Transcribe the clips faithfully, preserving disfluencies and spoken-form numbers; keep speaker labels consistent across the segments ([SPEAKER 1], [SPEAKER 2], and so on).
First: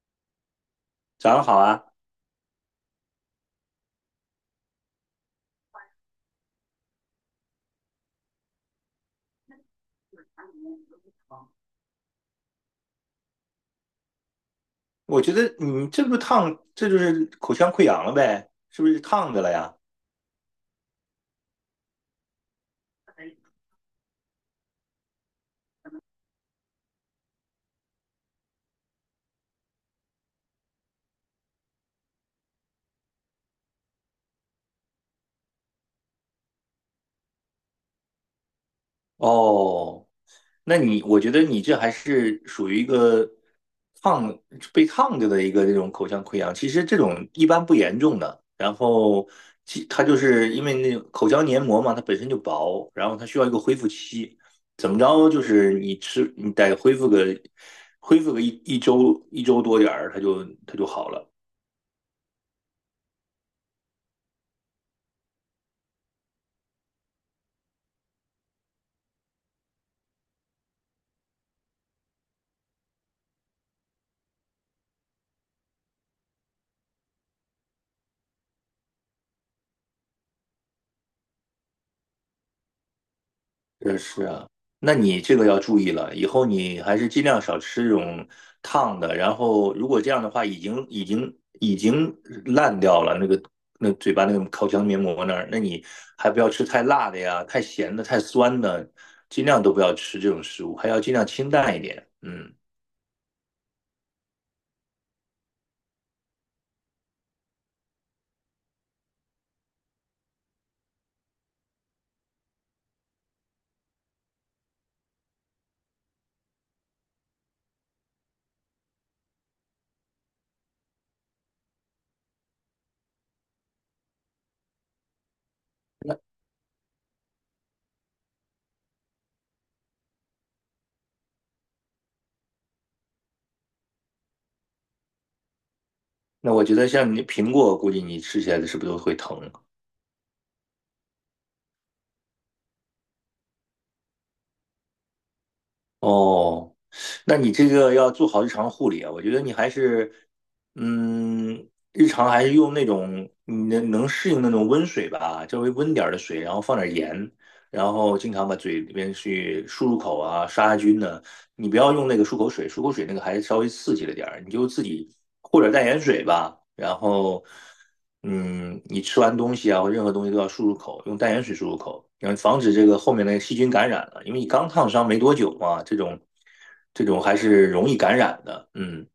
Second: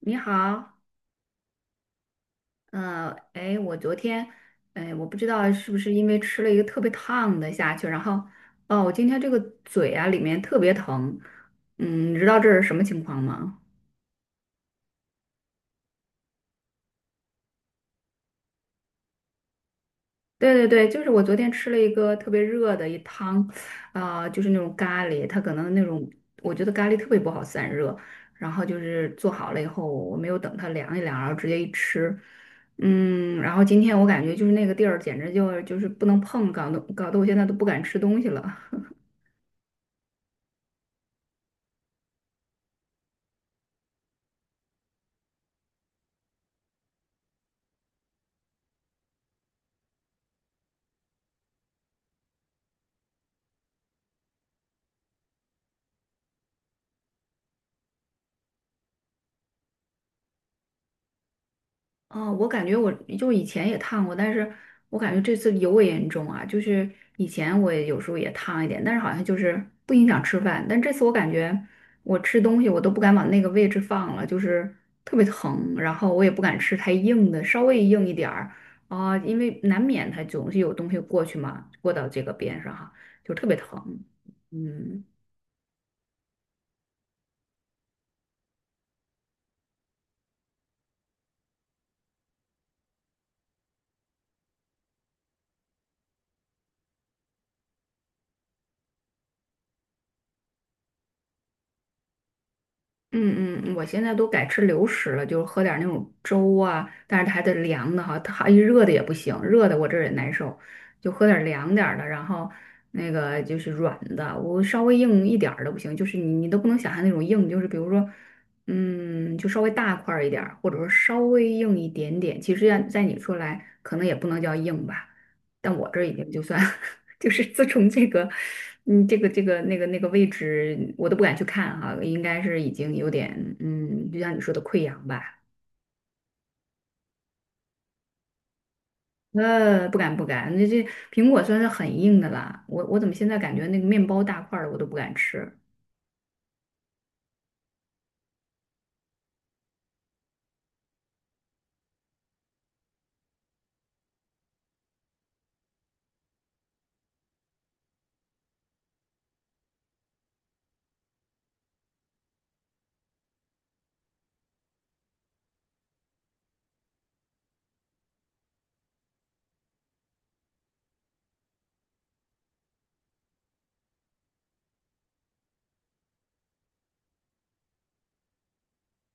[SPEAKER 1] 你好。
[SPEAKER 2] 早上好啊！
[SPEAKER 1] 嗯，哎，我昨天，哎，我不知道是不是因为吃了一个特别烫的下去，然后，哦，我今天这个嘴啊里面特别疼。嗯，你知道这是什么情况吗？
[SPEAKER 2] 我觉得你这不烫，这就是口腔溃疡了呗？是不是烫的了呀？
[SPEAKER 1] 对对对，就是我昨天吃了一个特别热的一汤，啊、就是那种咖喱，它可能那种我觉得咖喱特别不好散热，然后就是做好了以后，我没有等它凉一凉，然后直接一吃。嗯，然后今天我感觉就是那个地儿简直就就是不能碰，搞得搞得我现在都不敢吃东西了。
[SPEAKER 2] 哦，那你我觉得你这还是属于一个烫被烫着的一个这种口腔溃疡，其实这种一般不严重的。然后其它就是因为那种口腔黏膜嘛，它本身就薄，然后它需要一个恢复期，怎么着就是你吃你得恢复个恢复个一一周一周多点儿，它就它就好了。
[SPEAKER 1] 啊，我感觉我就以前也烫过，但是我感觉这次尤为严重啊。就是以前我也有时候也烫一点，但是好像就是不影响吃饭。但这次我感觉我吃东西我都不敢往那个位置放了，就是特别疼，然后我也不敢吃太硬的，稍微硬一点儿啊，因为难免它总是有东西过去嘛，过到这个边上哈，就特别疼。
[SPEAKER 2] 这是啊，那
[SPEAKER 1] 嗯。
[SPEAKER 2] 你这个要注意了，以后你还是尽量少吃这种烫的。然后，如果这样的话，已经已经已经烂掉了那个那嘴巴那个口腔黏膜那儿，那你还不要吃太辣的呀，太咸的、太酸的，尽量都不要吃这种食物，还要尽量清淡一点。嗯，
[SPEAKER 1] 嗯嗯，嗯我现在都改吃流食了，就是喝点儿那种粥啊，但是它还得凉的哈，它一热的也不行，热的我这儿也难受，就喝点儿凉点儿的，然后那个就是软的，我稍微硬一点儿的不行，就是你你都不能想象那种硬，就是比如说，嗯，就稍微大块儿一点儿，或者说稍微硬一点点，其实在在你说来可能也不能叫硬吧，但我这已经就算 就是自从这个，嗯，这个这个那个那个位置，我都不敢去看哈、应该是已经有点，嗯，就像你说的溃疡吧。
[SPEAKER 2] 那我觉得像你苹果，估计你吃起来是不是都会疼？
[SPEAKER 1] 呃，不敢不敢，那这苹果算是很硬的啦。我我怎么现在感觉那个面包大块儿的我都不敢吃？
[SPEAKER 2] 哦，那你这个要做好日常护理啊，我觉得你还是，嗯，日常还是用那种你能能适应那种温水吧，稍微温点儿的水，然后放点盐，然后经常把嘴里边去漱漱口啊，杀杀菌呢、你不要用那个漱口水，漱口水那个还稍微刺激了点儿，你就自己或者淡盐水吧。然后，嗯，你吃完东西啊或任何东西都要漱漱口，用淡盐水漱漱口，然后防止这个后面的细菌感染了，因为你刚烫伤没多久嘛，这种这种还是容易感染的。嗯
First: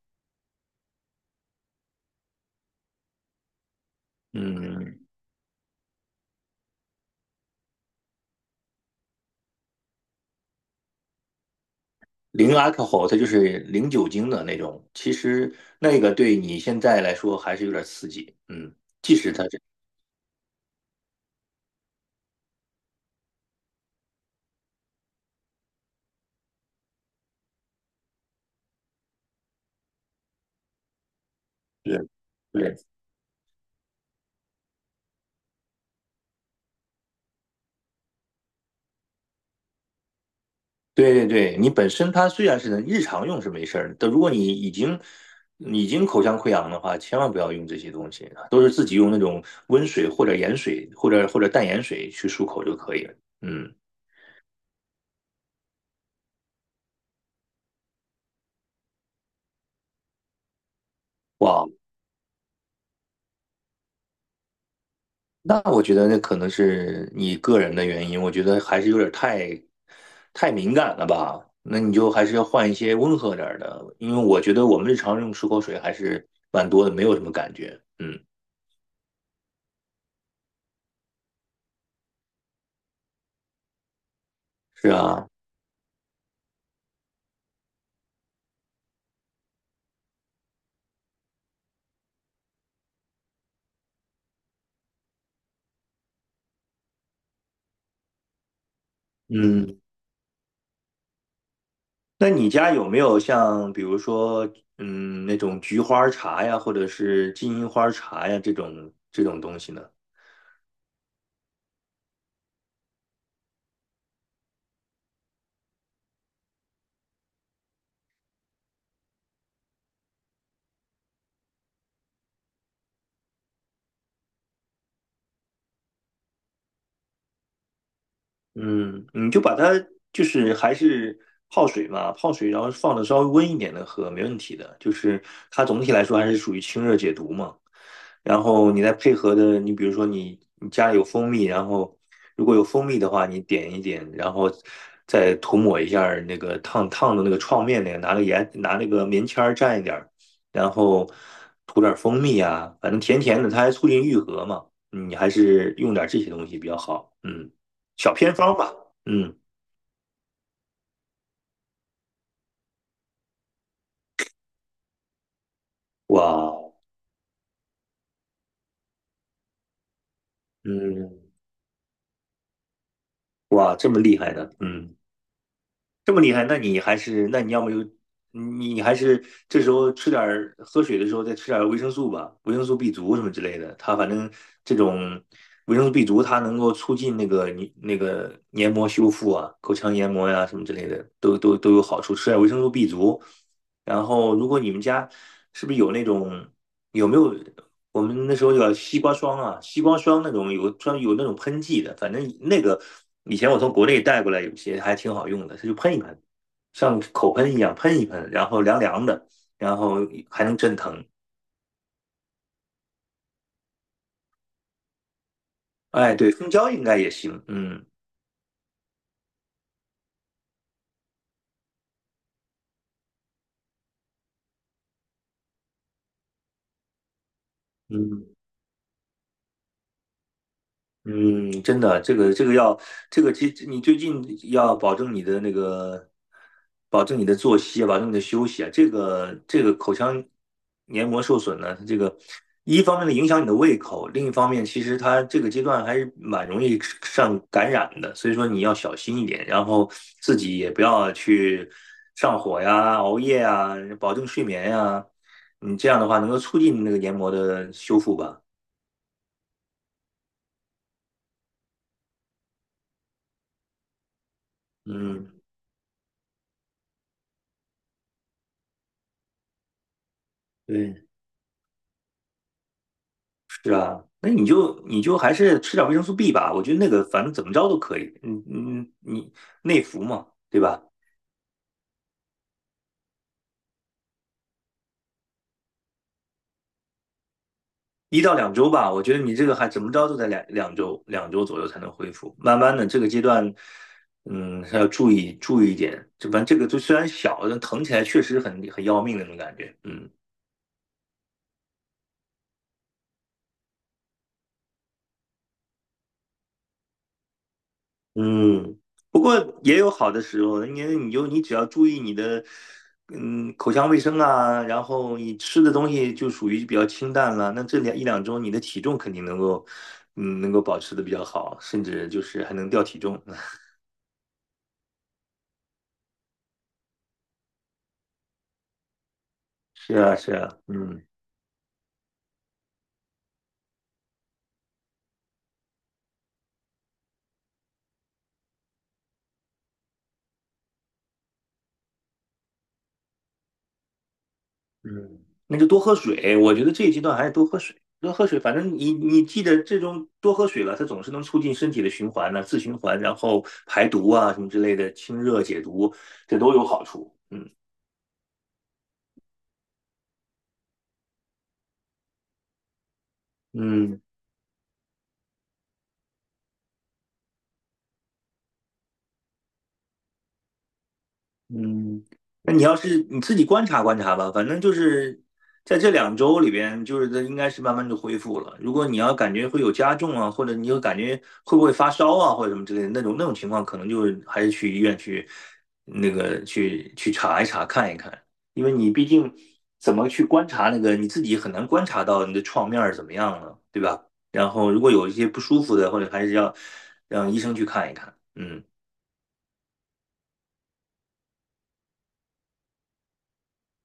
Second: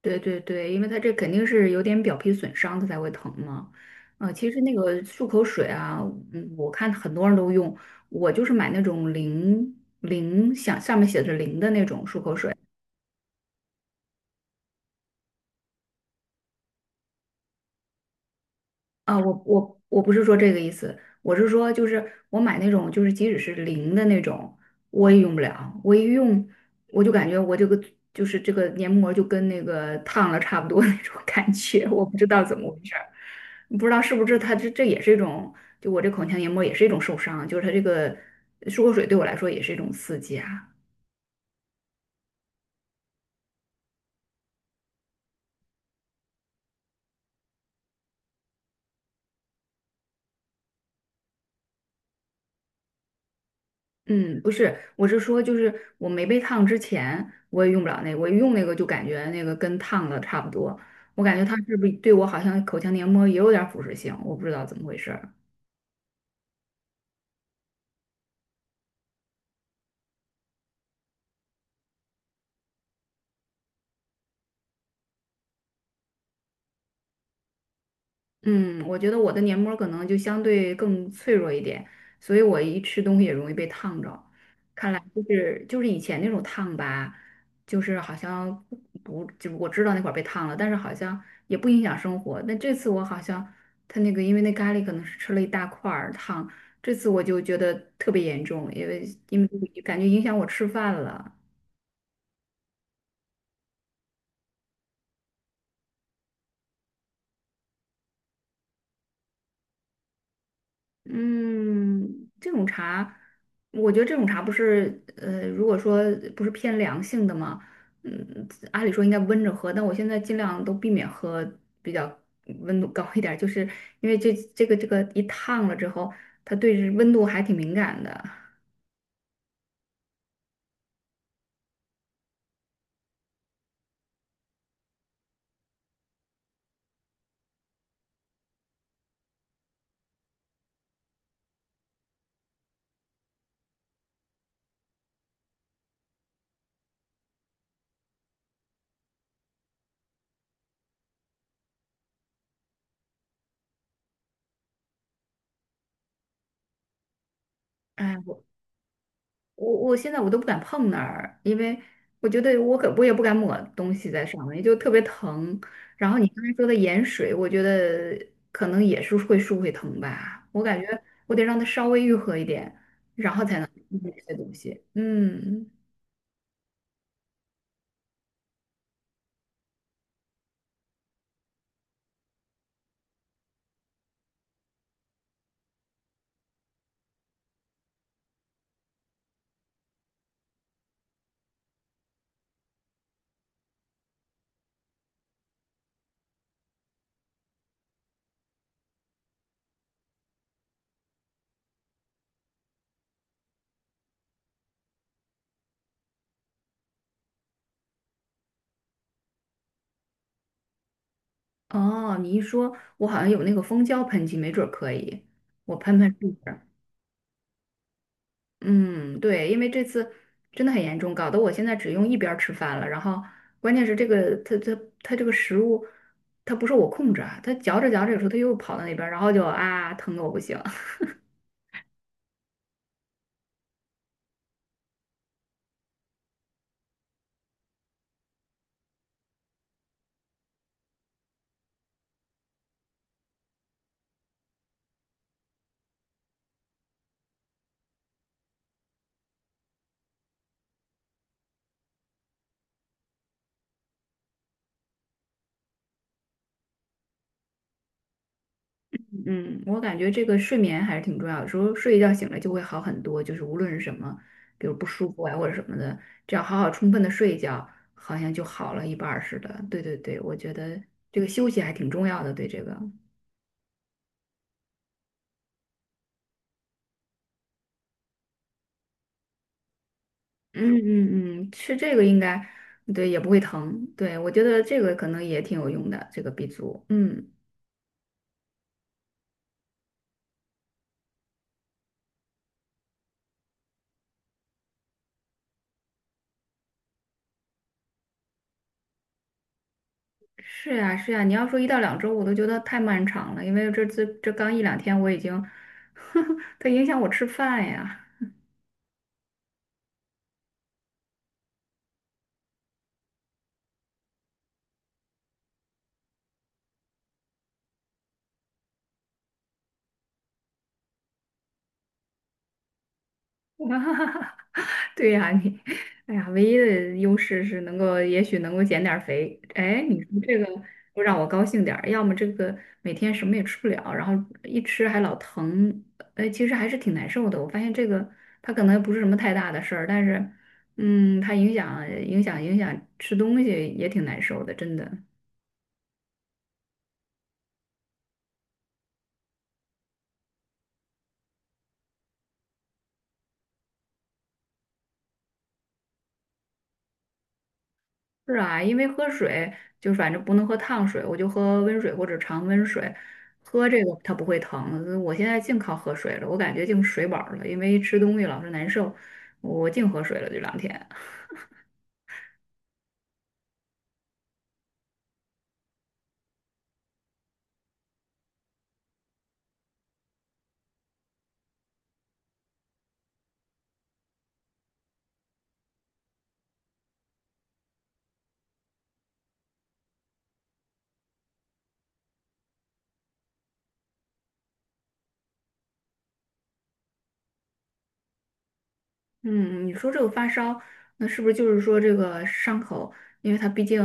[SPEAKER 1] 对对对，因为它这肯定是有点表皮损伤，它才会疼嘛。啊、其实那
[SPEAKER 2] 嗯，
[SPEAKER 1] 个漱口水啊，嗯，我看很多人都用，我就是买那种零零，想上面写着零的那种漱口
[SPEAKER 2] 零
[SPEAKER 1] 水。
[SPEAKER 2] alcohol 它就是零酒精的那种，其实那个对你现在来说还是有点刺激。嗯，即
[SPEAKER 1] 啊，我
[SPEAKER 2] 使它这。
[SPEAKER 1] 我我不是说这个意思，我是说就是我买那种就是即使是零的那种，我也用不了，我一用我就感觉我这个就是这个黏膜就跟那个烫了差不多那种感觉，
[SPEAKER 2] 对
[SPEAKER 1] 我不知道怎么
[SPEAKER 2] 对。
[SPEAKER 1] 回事儿，不知道是不是它这这也是一种，就我这口腔黏膜也是一种受伤，就是它这个漱口水对我来说也是一种刺激啊。
[SPEAKER 2] 对对对，你本身它虽然是能日常用是没事儿的，但如果你已经已经口腔溃疡的话，千万不要用这些东西啊，都是自己用那种温水或者盐水或者或者淡盐水去漱口就可以了。嗯，
[SPEAKER 1] 嗯，不是，我是说，就是我没被烫之前，我也用不了那个，我一用那个就感觉那个跟烫的差不多，我感觉它
[SPEAKER 2] 哇，
[SPEAKER 1] 是不是对我好像口腔黏膜也有点儿腐蚀性，我不知道怎么回事。
[SPEAKER 2] 那我觉得那可能是你个人的原因，我觉得还是有点太太敏感了吧？那你就还是要换一些温和点儿的，因为我觉得我们日常用漱口水还是蛮多的，没有什么感觉。嗯，
[SPEAKER 1] 嗯，我觉得我的黏膜儿可能就相对更脆弱一点，所以我一吃东西也容易被烫着。
[SPEAKER 2] 是
[SPEAKER 1] 看来就
[SPEAKER 2] 啊，
[SPEAKER 1] 是就是以前那种烫吧，就是好像不不，就是我知道那会儿被烫了，但是好像也不影响生活。但这次我好像他那个，因为那咖喱可能是吃了一大块儿烫，这次我就觉得特别严重，因为因
[SPEAKER 2] 嗯。
[SPEAKER 1] 为感觉影响我吃饭了。
[SPEAKER 2] 那你家有没有像比如说，嗯，那种菊花茶呀，或者是金银花茶呀这种这种东西呢？
[SPEAKER 1] 嗯，这种茶，我觉得这种茶不是，呃，如果说不是偏凉性的嘛，嗯，按理说应该温着喝，但我现在尽量都避免喝比较温度高一点儿，就是因为这这个这个一烫了之后，它对温度还挺敏感的。
[SPEAKER 2] 嗯，你就把它就是还是泡水嘛，泡水然后放的稍微温一点的喝，没问题的。就是它总体来说还是属于清热解毒嘛。然后你再配合的，你比如说你你家里有蜂蜜，然后如果有蜂蜜的话，你点一点，然后再涂抹一下儿那个烫烫的那个创面那个，拿个盐拿那个棉签儿蘸一点儿然后涂点儿蜂蜜啊，反正甜甜的，它还促进愈合嘛。嗯你还是用点儿这些东西比较好。嗯。小
[SPEAKER 1] 哎，
[SPEAKER 2] 偏
[SPEAKER 1] 我
[SPEAKER 2] 方吧。嗯，
[SPEAKER 1] 我我现在我都不敢碰那儿，因为我觉得我可我也不敢抹东西在上面，就特别疼。然后你刚才说
[SPEAKER 2] 哇，
[SPEAKER 1] 的盐水，我觉得可能也是会舒会疼吧，我感觉我
[SPEAKER 2] 嗯，
[SPEAKER 1] 得让它稍微愈合一点，然后才能
[SPEAKER 2] 哇，这么
[SPEAKER 1] 用这
[SPEAKER 2] 厉害
[SPEAKER 1] 些
[SPEAKER 2] 的，
[SPEAKER 1] 东西。
[SPEAKER 2] 嗯，
[SPEAKER 1] 嗯。
[SPEAKER 2] 这么厉害，那你还是，那你要么就，你还是这时候吃点儿喝水的时候再吃点儿维生素吧，维生素 B 族什么之类的。它反正这种维生素 B 族，它能够促进那个你那个黏膜修复啊，口腔黏膜呀、什么之类的，都都都有好处。吃点维生素 B 族，然后如果你们家是不是有那种有没有我们那时候有西瓜霜啊，西瓜霜那种有专有那种喷剂的，反正那个以前我从国内带过来，有些还挺好用的，它就喷一喷，像口喷一样喷一喷，然后凉凉的，然后还能镇疼。
[SPEAKER 1] 哦，你一说，我好像有那个蜂胶喷剂，没准儿可以，我喷喷
[SPEAKER 2] 哎，
[SPEAKER 1] 试
[SPEAKER 2] 对，蜂
[SPEAKER 1] 试。
[SPEAKER 2] 胶应该也行，嗯
[SPEAKER 1] 嗯，对，因为这次真的很严重，搞得我现在只用一边儿吃饭了。然后关键是这个，它它它这个食物，它不受我控制啊，它嚼着嚼着，有时
[SPEAKER 2] 嗯。
[SPEAKER 1] 候它又跑到那边儿，然后就啊疼得我不行。
[SPEAKER 2] 嗯，真的，这个这个要，这个其实你最近要保证你的那个，保证你的作息啊，保证你的休息啊。这个这个口腔黏膜受损呢，它这个一方面呢影响你的胃口，另一方面其实它这个阶段还是蛮容易上感染的，所以说你要小心一点，然后自己也不要去上火呀、熬夜呀，保证睡眠呀。你这样的话能够促进那个黏膜的修复吧。
[SPEAKER 1] 嗯，我感觉这个睡眠还是挺重要的，有时候睡一觉醒来就会好很多，就是无论是什么，比如不舒服啊
[SPEAKER 2] 嗯，
[SPEAKER 1] 或者什么的，只要好好充分的睡一觉，好像就好了一半儿似的。对对对，我觉得
[SPEAKER 2] 对。
[SPEAKER 1] 这个休息还挺重要的，对这个。
[SPEAKER 2] 是啊，那你就你就还是吃点维生素 B 吧，我觉得那个反正怎么着都可以，嗯嗯，你内服嘛，对
[SPEAKER 1] 嗯
[SPEAKER 2] 吧？
[SPEAKER 1] 嗯嗯，吃这个应该对也不会疼，对我觉得这个可能也挺有用的，这个 B 族。嗯，
[SPEAKER 2] 一到两周吧，我觉得你这个还怎么着都在两两周两周左右才能恢复，慢慢的这个阶段，嗯，还要注意注意一点，这反正这个就虽然小，但疼起来确实很很要命那种感觉，嗯。
[SPEAKER 1] 是呀是呀，你要说一到两周，我都觉得太漫长了，因为这这这刚一两天我已经，它影响我吃饭呀，
[SPEAKER 2] 嗯，不过也有好的时候，因为你就你只要注意你的，嗯，口腔卫生啊，然后你吃的东西就属于比较清淡了，那这两一两周你的体重肯定能够，嗯，能够保持的比较好，甚至就是还能掉体重。
[SPEAKER 1] 对呀，你，哎呀，唯一的优势是能够，也许能够减点儿肥。哎，
[SPEAKER 2] 是
[SPEAKER 1] 你说
[SPEAKER 2] 啊，是
[SPEAKER 1] 这个
[SPEAKER 2] 啊，
[SPEAKER 1] 不
[SPEAKER 2] 嗯
[SPEAKER 1] 让我高兴点儿，要么这个每天什么也吃不了，然后一吃还老疼，哎，其实还是挺难受的。我发现这个它可能不是什么太大的事儿，但是，嗯，它影响影响影响吃东西也挺难受的，真的。
[SPEAKER 2] 嗯，那就多喝水，我觉得这一阶段还是多喝水，多喝水，反正你你记得这种多喝水了，它总是能促进身体的循环呢、自循环，然后排毒啊什么之类的，清热解毒，这都有好处。嗯。
[SPEAKER 1] 是啊，因为喝水就反正不能喝烫水，我就喝温水或者常温水，喝这个
[SPEAKER 2] 嗯
[SPEAKER 1] 它不会疼。我现在净靠喝水了，我感觉净水饱了，因为吃东西老是难受，我净喝水了这两天。
[SPEAKER 2] 嗯，那你要是你自己观察观察吧，反正就是在这两周里边，就是它应该是慢慢就恢复了。如果你要感觉会有加重啊，或者你有感觉会不会发烧啊，或者什么之类的那种那种情况，可能就是还是去医院去那个去去查一查看一看，因为你毕竟怎么去观察那个你自己很难观察到你的创面儿怎么样了，对吧？然后如果有一些不舒服的，或者还是要让医生去看一看。嗯，
[SPEAKER 1] 嗯，你说这个发烧，那是不是就是说这个伤口，因为它毕竟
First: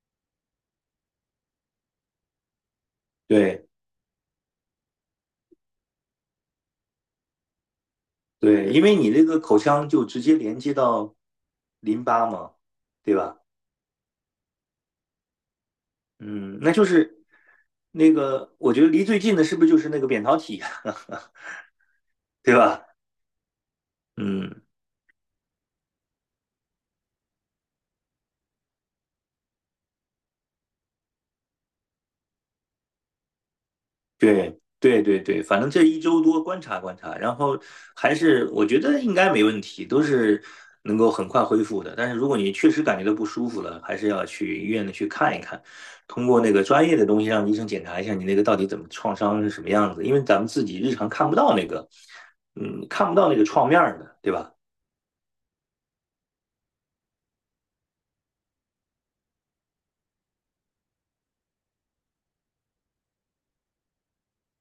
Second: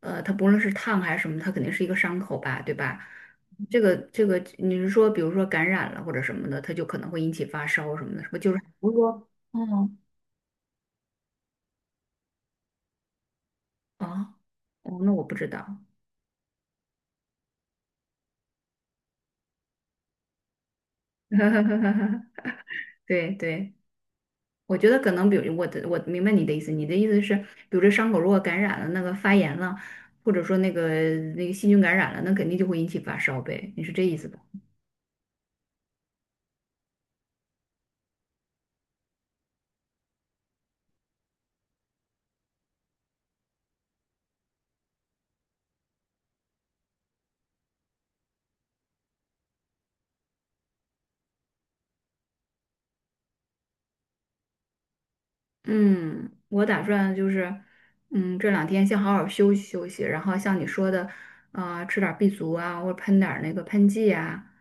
[SPEAKER 1] 呃，它不论是烫还是什么，它肯定是一个伤口吧，对吧？
[SPEAKER 2] 对。
[SPEAKER 1] 这个这个，你是说比如说感染了或者什么的，它就可能会引起发烧什么的，是不是就是？
[SPEAKER 2] 对，因为你那个口腔
[SPEAKER 1] 哦，
[SPEAKER 2] 就直接连接到淋巴嘛，对吧？
[SPEAKER 1] 啊，哦，那我不知道。
[SPEAKER 2] 嗯，那就是那个，我觉得离最近的是不是就是那个扁桃体，
[SPEAKER 1] 哈，
[SPEAKER 2] 对吧？
[SPEAKER 1] 对对，
[SPEAKER 2] 嗯，
[SPEAKER 1] 我觉得可能，比如我的我明白你的意思，你的意思是，比如这伤口如果感染了，那个发炎了，或者说那个那个细菌感染了，那肯定就会引起发烧呗，你是这意思吧？
[SPEAKER 2] 对对对对，反正这一周多观察观察，然后还是我觉得应该没问题，都是能够很快恢复的。但是如果你确实感觉到不舒服了，还是要去医院的去看一看，通过那个专业的东西让医生检查一下你那个到底怎么创伤是什么样子，因为咱们自己日常看不到那个，嗯，看不到那个创面儿的，对吧？
[SPEAKER 1] 嗯，我打算就是，嗯，这两天先好好休息休息，然后像你说的，啊，吃点儿 B 族啊，或者喷点儿那个喷剂啊，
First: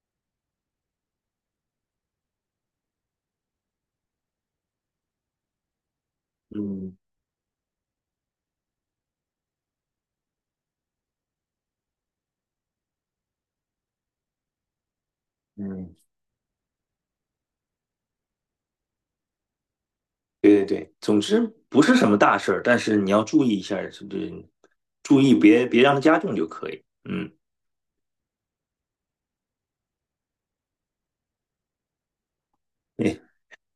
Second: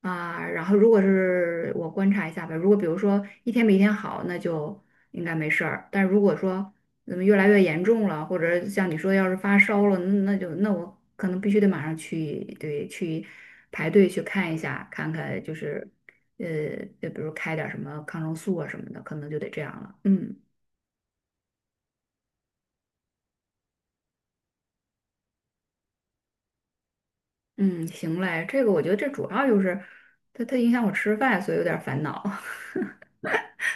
[SPEAKER 1] 啊，然后如果是我观察一下吧，如果比如说一天比一天好，那就应该没事儿。但如果说
[SPEAKER 2] 嗯
[SPEAKER 1] 怎么越来越严重了，或者像你说要是发烧了，那那就那我可能必须得马上去，对，去排队去看一下，看看就是，
[SPEAKER 2] 嗯，
[SPEAKER 1] 呃，就比如开点儿什么抗生素啊什么的，可能就得这样了。嗯，
[SPEAKER 2] 对对对，总之不是什么大事儿，但是你要注意一下，是不是？注意别别让它加重就可以。嗯，
[SPEAKER 1] 嗯，行嘞，这个我觉得这主要就是它它影响我吃饭，所以有点烦恼。
[SPEAKER 2] 对。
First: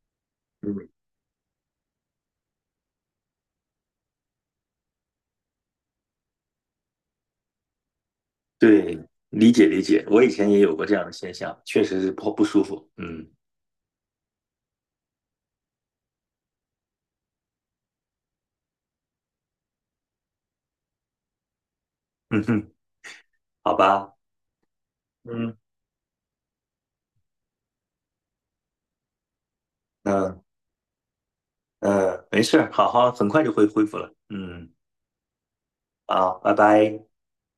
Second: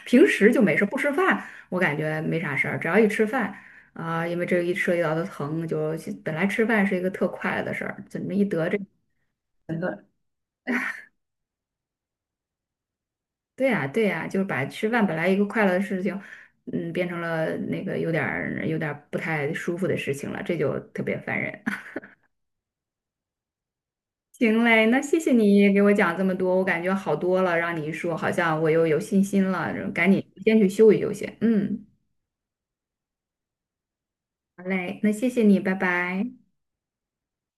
[SPEAKER 1] 平时就没事，
[SPEAKER 2] 嗯
[SPEAKER 1] 不吃饭我感觉没啥事儿，只要一吃饭啊、因为这一涉及到的疼，就本来吃饭是一个特快乐的事儿，怎么一得这？
[SPEAKER 2] 对，理解理解，我以前也有过这样的现象，确实是不不舒服。嗯
[SPEAKER 1] 对呀、对呀、就是把吃饭本来一个快乐的事情，嗯，变成了那个有点儿有点儿不太舒服的事情了，这就特别烦人。
[SPEAKER 2] 嗯哼，好吧，
[SPEAKER 1] 行嘞，那谢谢
[SPEAKER 2] 嗯，
[SPEAKER 1] 你给我讲这么多，我感觉好多了，让你一说，好像我又有信心了，赶紧
[SPEAKER 2] 嗯
[SPEAKER 1] 先去休息休息。嗯，
[SPEAKER 2] 嗯，没事儿好好，很快就会恢复了。
[SPEAKER 1] 好
[SPEAKER 2] 嗯，
[SPEAKER 1] 嘞，那谢谢你，拜拜。
[SPEAKER 2] 好，拜拜。